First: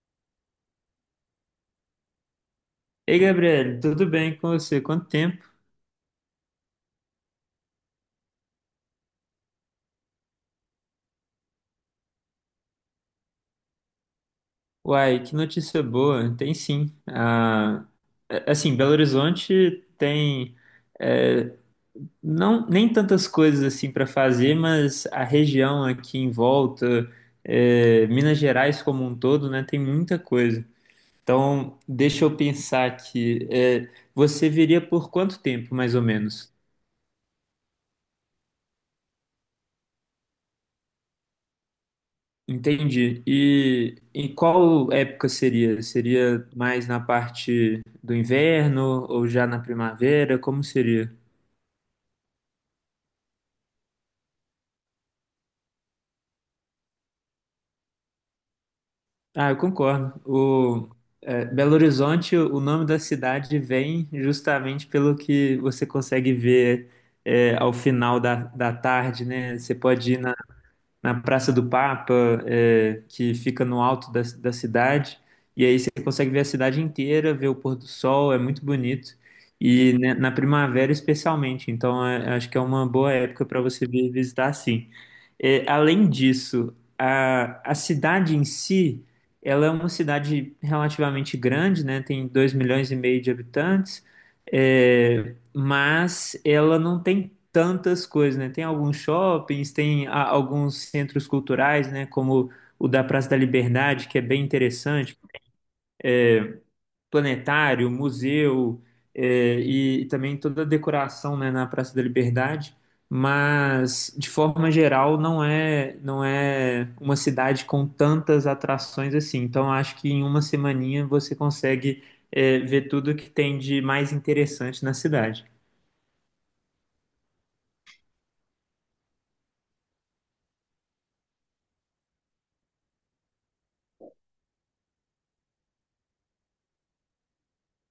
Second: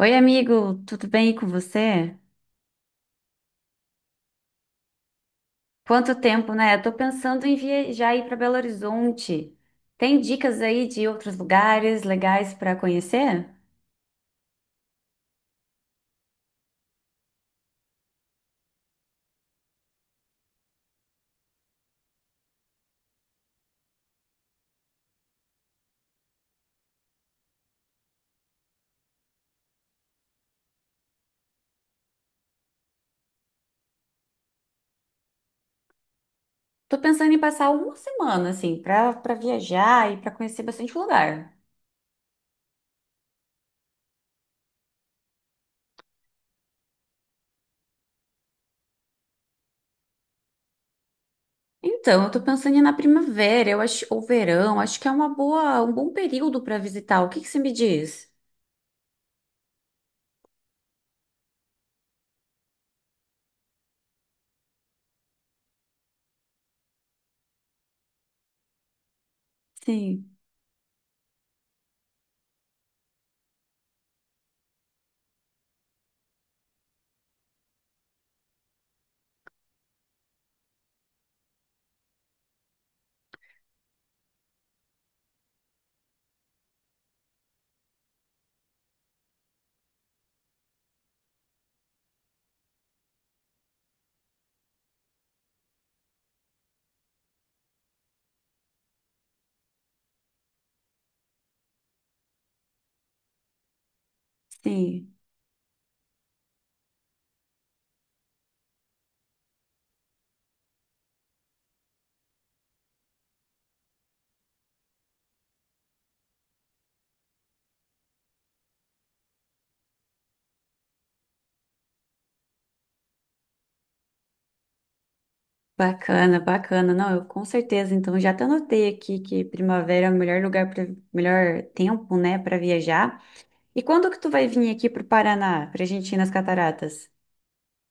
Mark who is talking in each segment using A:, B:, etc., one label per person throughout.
A: Oi, amigo, tudo bem com você?
B: Ei, Gabriel, tudo bem com você? Quanto tempo?
A: Quanto tempo, né? Eu tô pensando em viajar aí para Belo Horizonte. Tem dicas aí de outros lugares legais para conhecer?
B: Uai, que notícia boa. Tem sim. Ah, assim, Belo Horizonte tem é, não nem tantas coisas assim para fazer, mas a região aqui em volta, Minas Gerais como um todo, né, tem muita coisa. Então, deixa eu pensar aqui. Você viria por quanto tempo, mais ou menos?
A: Tô pensando em passar uma semana assim para viajar e para conhecer bastante lugar.
B: Entendi. E em qual época seria? Seria mais na parte do inverno ou já na primavera? Como seria?
A: Então, eu tô pensando em ir na primavera, eu acho, ou verão, acho que é uma boa, um bom período para visitar. O que que você me diz?
B: Ah, eu concordo. Belo Horizonte, o nome da cidade vem justamente pelo que você consegue ver ao final da tarde, né? Você pode ir
A: Sim,
B: na Praça do Papa, que fica no alto da cidade. E aí você consegue ver a cidade inteira, ver o pôr do sol, é muito bonito. E né, na primavera, especialmente. Então, acho que é uma boa época para você vir visitar, sim. Além disso, a cidade em si, ela é uma cidade relativamente grande, né? Tem 2,5 milhões de habitantes, mas ela não tem tantas coisas, né? Tem alguns shoppings, tem alguns centros culturais, né? Como o da Praça da Liberdade, que é bem
A: sim.
B: interessante, planetário, museu, e também toda a decoração, né, na Praça da Liberdade, mas de forma geral não é não é uma cidade com tantas atrações assim. Então acho que em uma semaninha você consegue ver tudo que tem de mais interessante na cidade.
A: Bacana, bacana. Não, eu com certeza. Então, já até anotei aqui que primavera é o melhor lugar para melhor tempo, né, para viajar. E quando que tu vai vir aqui para o Paraná, para a gente ir nas cataratas?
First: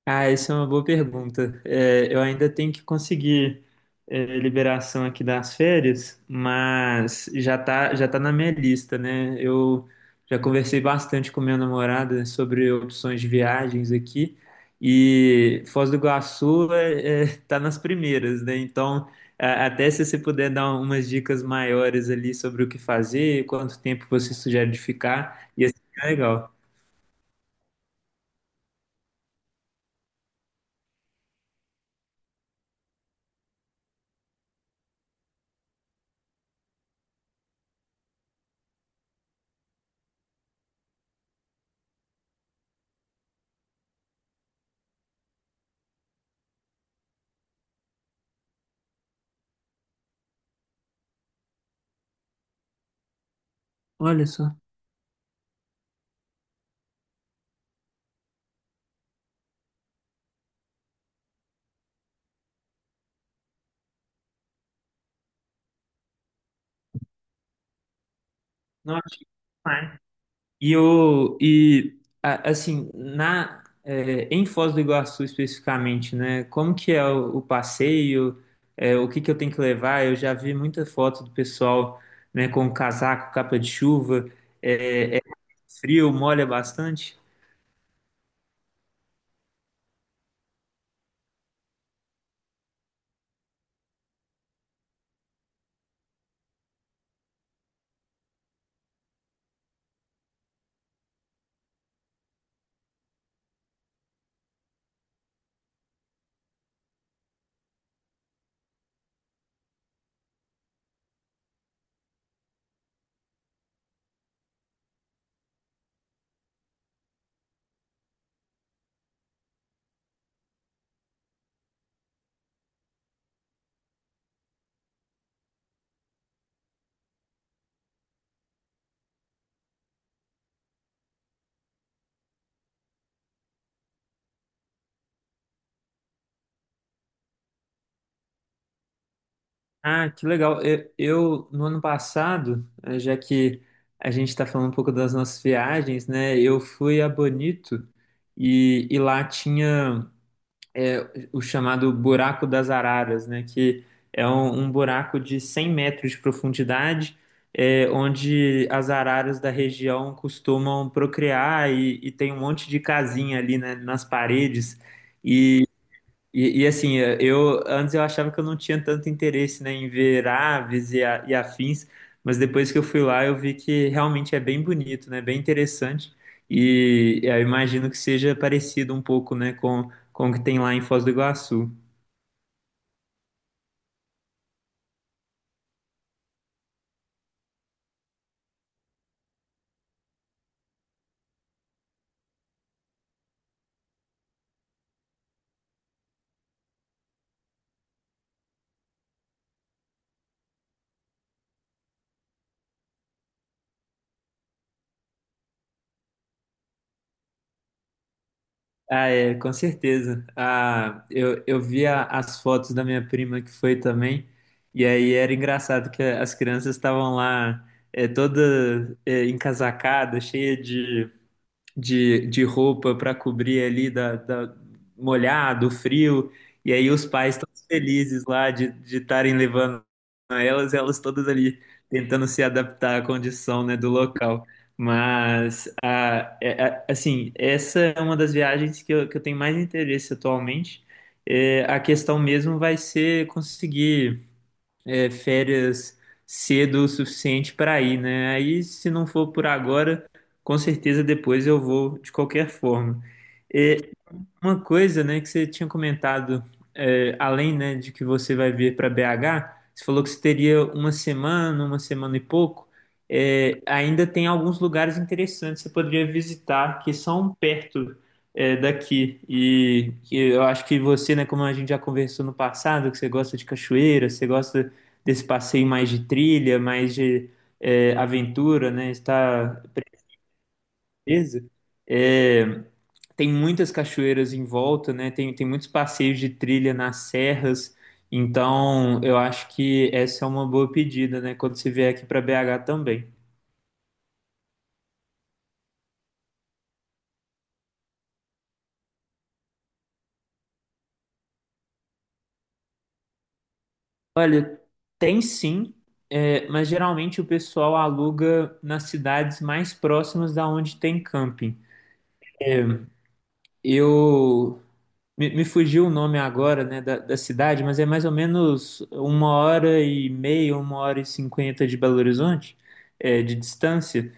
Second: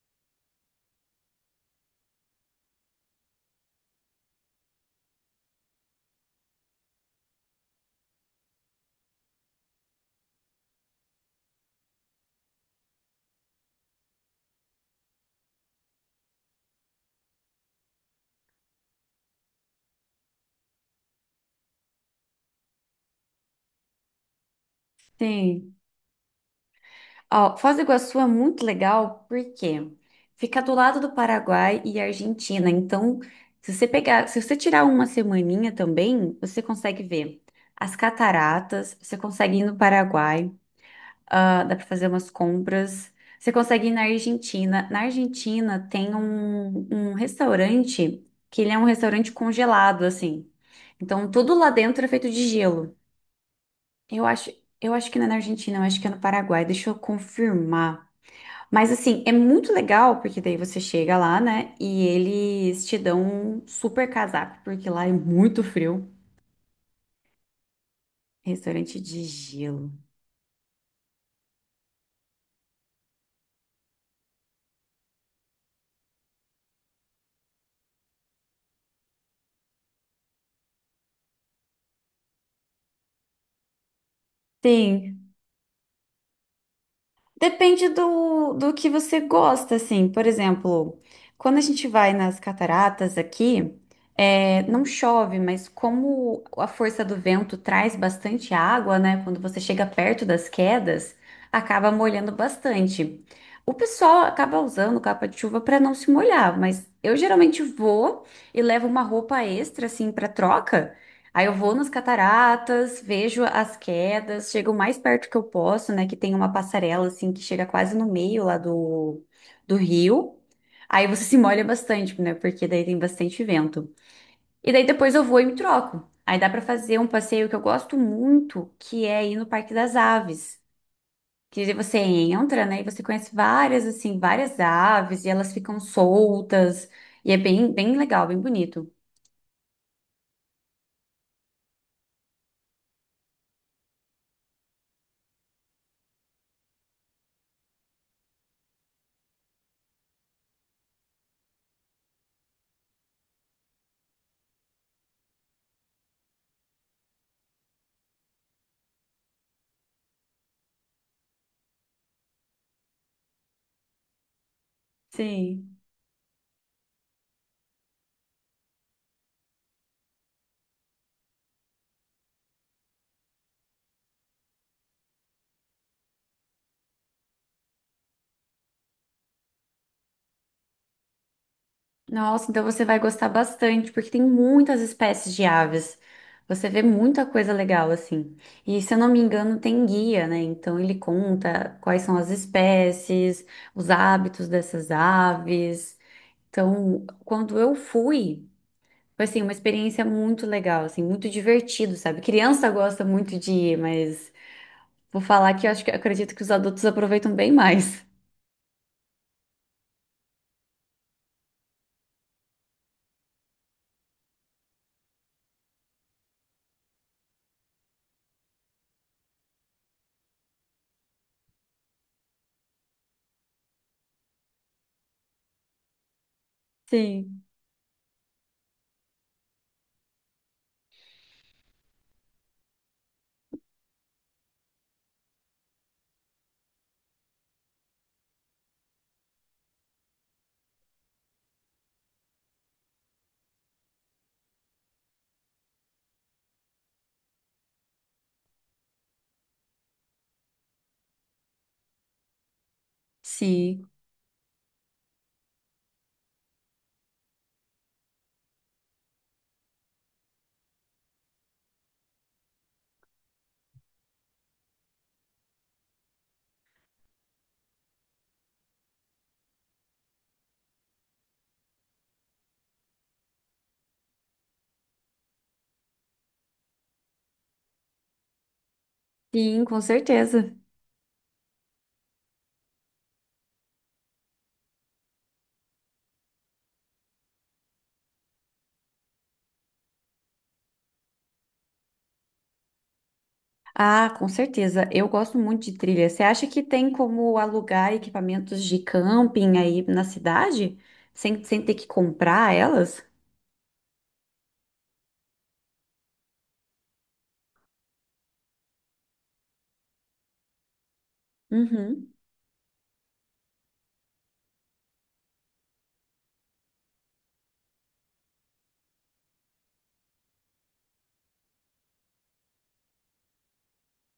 B: Ah, isso é uma boa pergunta. Eu ainda tenho que conseguir liberação aqui das férias, mas já tá na minha lista, né? Eu já conversei bastante com minha namorada sobre opções de viagens aqui e Foz do Iguaçu tá nas primeiras, né? Então, até se você puder dar umas dicas maiores ali sobre o que fazer, quanto tempo você sugere de ficar, ia
A: Sim.
B: ser legal.
A: Ó, Foz do Iguaçu é muito legal porque fica do lado do Paraguai e Argentina. Então, se você pegar, se você tirar uma semaninha também, você consegue ver as cataratas, você consegue ir no Paraguai. Ah, dá para fazer umas compras. Você consegue ir na Argentina. Na Argentina tem um, um restaurante que ele é um restaurante congelado, assim. Então tudo lá dentro é feito de gelo. Eu
B: Olha
A: acho,
B: só.
A: eu acho que não é na Argentina, eu acho que é no Paraguai. Deixa eu confirmar. Mas assim, é muito legal porque daí você chega lá, né? E eles te dão um super casaco, porque lá é muito frio. Restaurante
B: Nossa,
A: de gelo.
B: e assim, em Foz do Iguaçu especificamente, né? Como que é o passeio? O que que eu tenho que levar? Eu já vi muita foto do pessoal, né, com casaco, capa de chuva, é
A: Tem.
B: frio, molha bastante.
A: Depende do, do que você gosta, assim. Por exemplo, quando a gente vai nas cataratas aqui, não chove, mas como a força do vento traz bastante água, né? Quando você chega perto das quedas, acaba molhando bastante. O pessoal acaba usando capa de chuva para não se molhar, mas eu geralmente vou e levo uma roupa extra, assim, para troca. Aí eu vou nas cataratas, vejo as quedas, chego o mais perto que eu posso, né? Que tem uma passarela assim que chega quase no meio lá do, do rio. Aí você se molha bastante, né? Porque daí tem bastante vento. E daí depois eu vou e me troco. Aí dá pra fazer um passeio que eu gosto muito, que é ir no Parque das Aves. Que daí você entra, né? E você conhece várias, assim, várias aves e elas ficam soltas. E é bem, bem legal, bem bonito.
B: Ah, que legal. No ano passado, já que a gente está falando um pouco das nossas viagens, né? Eu fui a Bonito e lá tinha é, o chamado Buraco das Araras, né? Que é um buraco de 100 metros de profundidade, onde as araras da região costumam procriar e tem um monte de casinha ali, né, nas paredes.
A: Sim.
B: E, assim, eu antes eu achava que eu não tinha tanto interesse, né, em ver aves e afins, mas depois que eu fui lá eu vi que realmente é bem bonito, né, bem interessante. E eu imagino que seja parecido um pouco, né, com o que tem lá em Foz do Iguaçu.
A: Nossa, então você vai gostar bastante, porque tem muitas espécies de aves. Você vê muita coisa legal assim. E se eu não me engano, tem guia, né? Então ele conta quais são as espécies, os hábitos dessas aves. Então, quando eu fui, foi assim, uma experiência muito legal, assim, muito divertido, sabe? Criança gosta muito de ir, mas vou falar que eu acho que acredito que os adultos aproveitam bem mais.
B: Ah, é, com certeza. Ah, eu vi as fotos da minha prima que foi também, e aí era engraçado que as crianças estavam lá toda encasacada, cheia de roupa para cobrir ali da molhado, frio, e aí os pais
A: Sim,
B: todos felizes lá de estarem levando elas todas ali tentando se adaptar à condição, né, do local. Mas assim, essa é uma das viagens que eu tenho mais interesse atualmente. A questão mesmo vai ser conseguir férias cedo o suficiente para ir, né? Aí, se não for por agora, com certeza depois eu vou de qualquer forma.
A: sim,
B: Uma coisa, né, que você tinha comentado, além, né, de que você vai vir para BH, você falou que você teria uma semana e pouco. Ainda tem alguns lugares interessantes que você poderia visitar que são perto, daqui. E que eu acho que você, né, como a gente já conversou no passado, que você gosta de cachoeira, você gosta desse passeio mais de trilha, mais de aventura, né, está
A: sim, com certeza.
B: beleza? É, Tem muitas cachoeiras em volta, né? Tem muitos passeios de trilha nas serras. Então, eu acho que essa é uma boa pedida, né? Quando você vier aqui para BH também.
A: Ah, com certeza. Eu gosto muito de trilha. Você acha que tem como alugar equipamentos de camping aí na cidade? Sem, sem ter que comprar elas?
B: Olha, tem sim, mas geralmente o pessoal aluga nas cidades mais próximas da onde tem camping.
A: Uhum.
B: Eu me fugiu o nome agora, né, da cidade, mas é mais ou menos uma hora e meia, uma hora e cinquenta de Belo Horizonte, de distância.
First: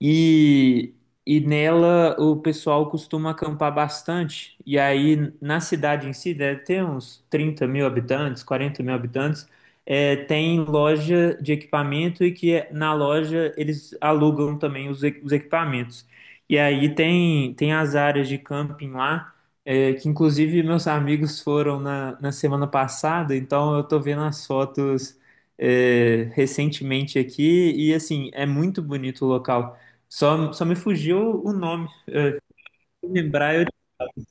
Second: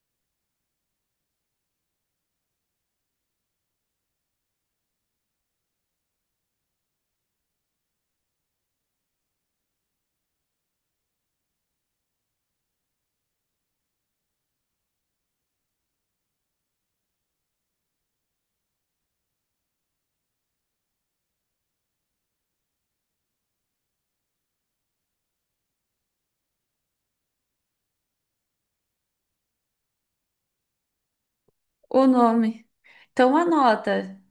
B: E, e nela o pessoal costuma acampar bastante. E aí na cidade em si, deve ter uns 30 mil habitantes, 40 mil habitantes, tem loja de equipamento e que na loja eles alugam também os equipamentos. E aí tem as áreas de camping lá, que inclusive meus amigos foram na semana passada, então eu tô vendo as fotos. Recentemente aqui e assim é muito bonito o local. Só me fugiu o nome.
A: O nome.
B: Se
A: Então
B: lembrar, eu
A: anota.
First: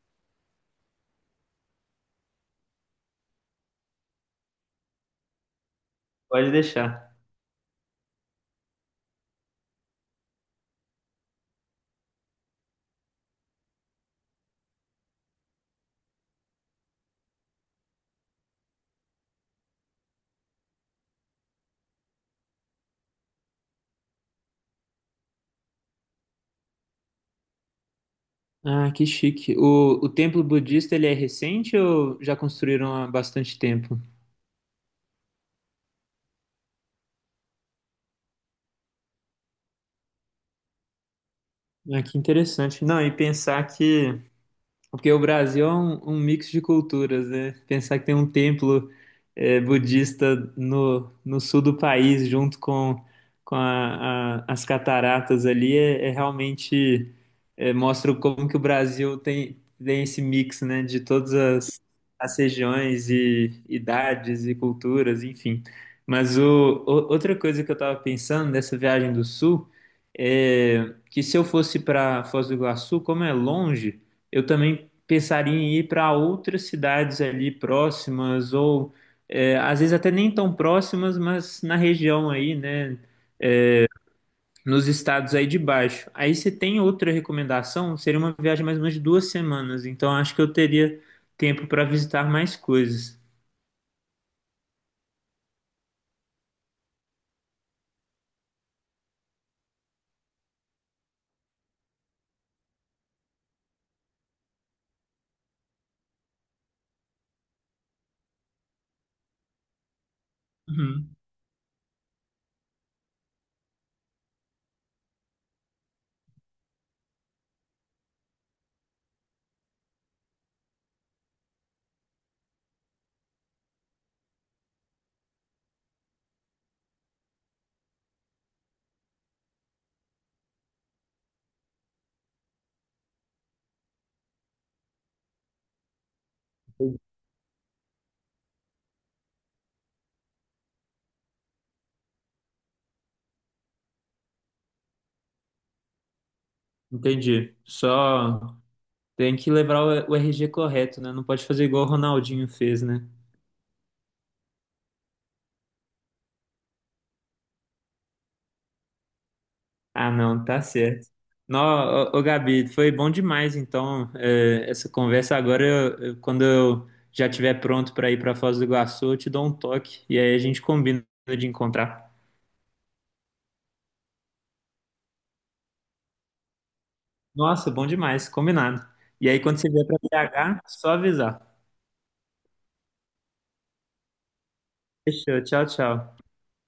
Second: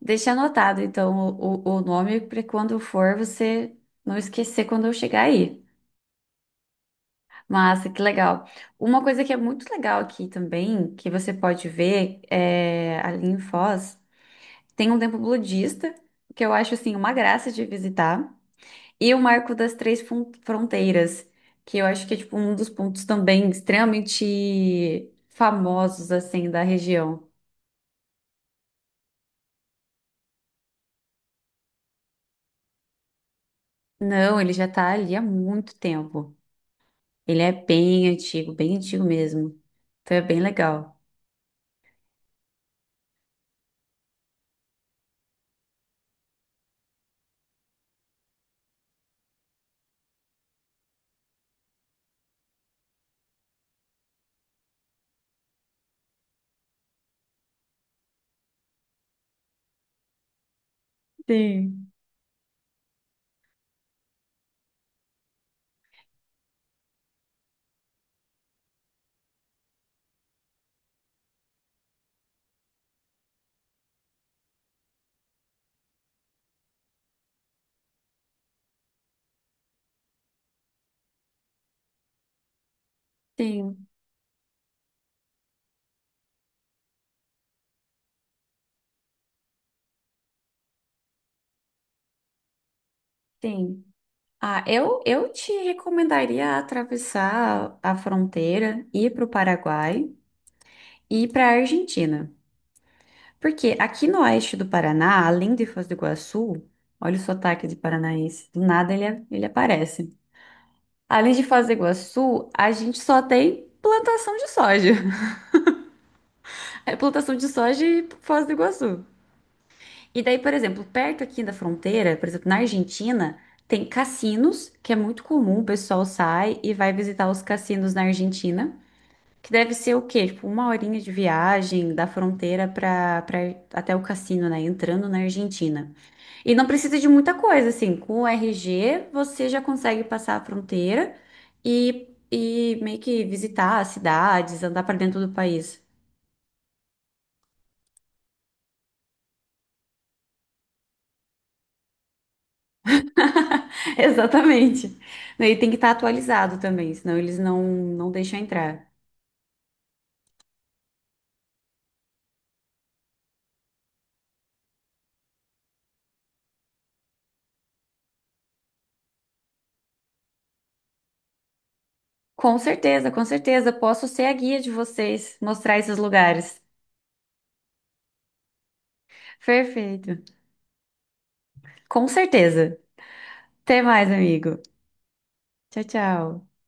A: Deixa anotado, então, o nome para quando for você não esquecer quando eu chegar aí.
B: pode deixar.
A: Massa, que legal. Uma coisa que é muito legal aqui também, que você pode ver, é, ali em Foz, tem um templo budista, que eu acho, assim, uma graça de visitar. E o marco das três fronteiras, que eu acho que é tipo um dos pontos também extremamente famosos assim da região.
B: Ah, que chique. O templo budista, ele é recente ou já construíram há bastante tempo?
A: Não, ele já tá ali há muito tempo. Ele é bem antigo mesmo. Então é bem legal.
B: Ah, que interessante. Não, e pensar que, porque o Brasil é um mix de culturas, né? Pensar que tem um templo budista no sul do país, junto com as cataratas ali, realmente mostra como que o Brasil tem esse mix, né? De todas as,
A: Sim,
B: as regiões e idades e culturas, enfim. Mas outra coisa que eu estava pensando nessa viagem do sul é que se eu fosse para Foz do Iguaçu, como é longe. Eu também pensaria em ir para outras cidades ali próximas, ou às vezes até nem tão próximas, mas na região aí, né?
A: sim,
B: Nos estados aí de baixo. Aí você tem outra recomendação? Seria uma viagem mais ou menos de duas semanas, então acho que eu teria tempo para visitar mais coisas.
A: sim. Ah, eu te recomendaria atravessar a fronteira, ir para o Paraguai e ir para a Argentina. Porque aqui no oeste do Paraná, além de Foz do Iguaçu, olha o sotaque de paranaense, do nada ele aparece.
B: Uhum.
A: Além de Foz do Iguaçu, a gente só tem plantação de soja. É plantação de soja e Foz do Iguaçu. E daí, por exemplo, perto aqui da fronteira, por exemplo, na Argentina, tem cassinos, que é muito comum, o pessoal sai e vai visitar os cassinos na Argentina. Que deve ser o quê? Tipo, uma horinha de viagem da fronteira para até o cassino, né? Entrando na Argentina. E não precisa de muita coisa, assim, com o RG você já consegue passar a fronteira e, meio que visitar as cidades, andar para dentro do país.
B: Entendi. Só tem que levar o RG correto, né? Não pode fazer igual o Ronaldinho fez, né?
A: Exatamente. E tem que estar atualizado também, senão eles não deixam entrar.
B: Ah, não, tá certo. Nó, ô, ô, Gabi, foi bom demais, então, essa conversa. Agora, quando eu já estiver pronto para ir para Foz do Iguaçu, eu te dou um toque e aí a gente combina de encontrar.
A: Com certeza, com certeza. Posso ser a guia de vocês, mostrar esses lugares.
B: Nossa, bom demais, combinado. E aí, quando você vier para
A: Perfeito.
B: BH, só avisar.
A: Com certeza. Até mais, amigo.
B: Fechou, tchau,
A: Tchau,
B: tchau.
A: tchau.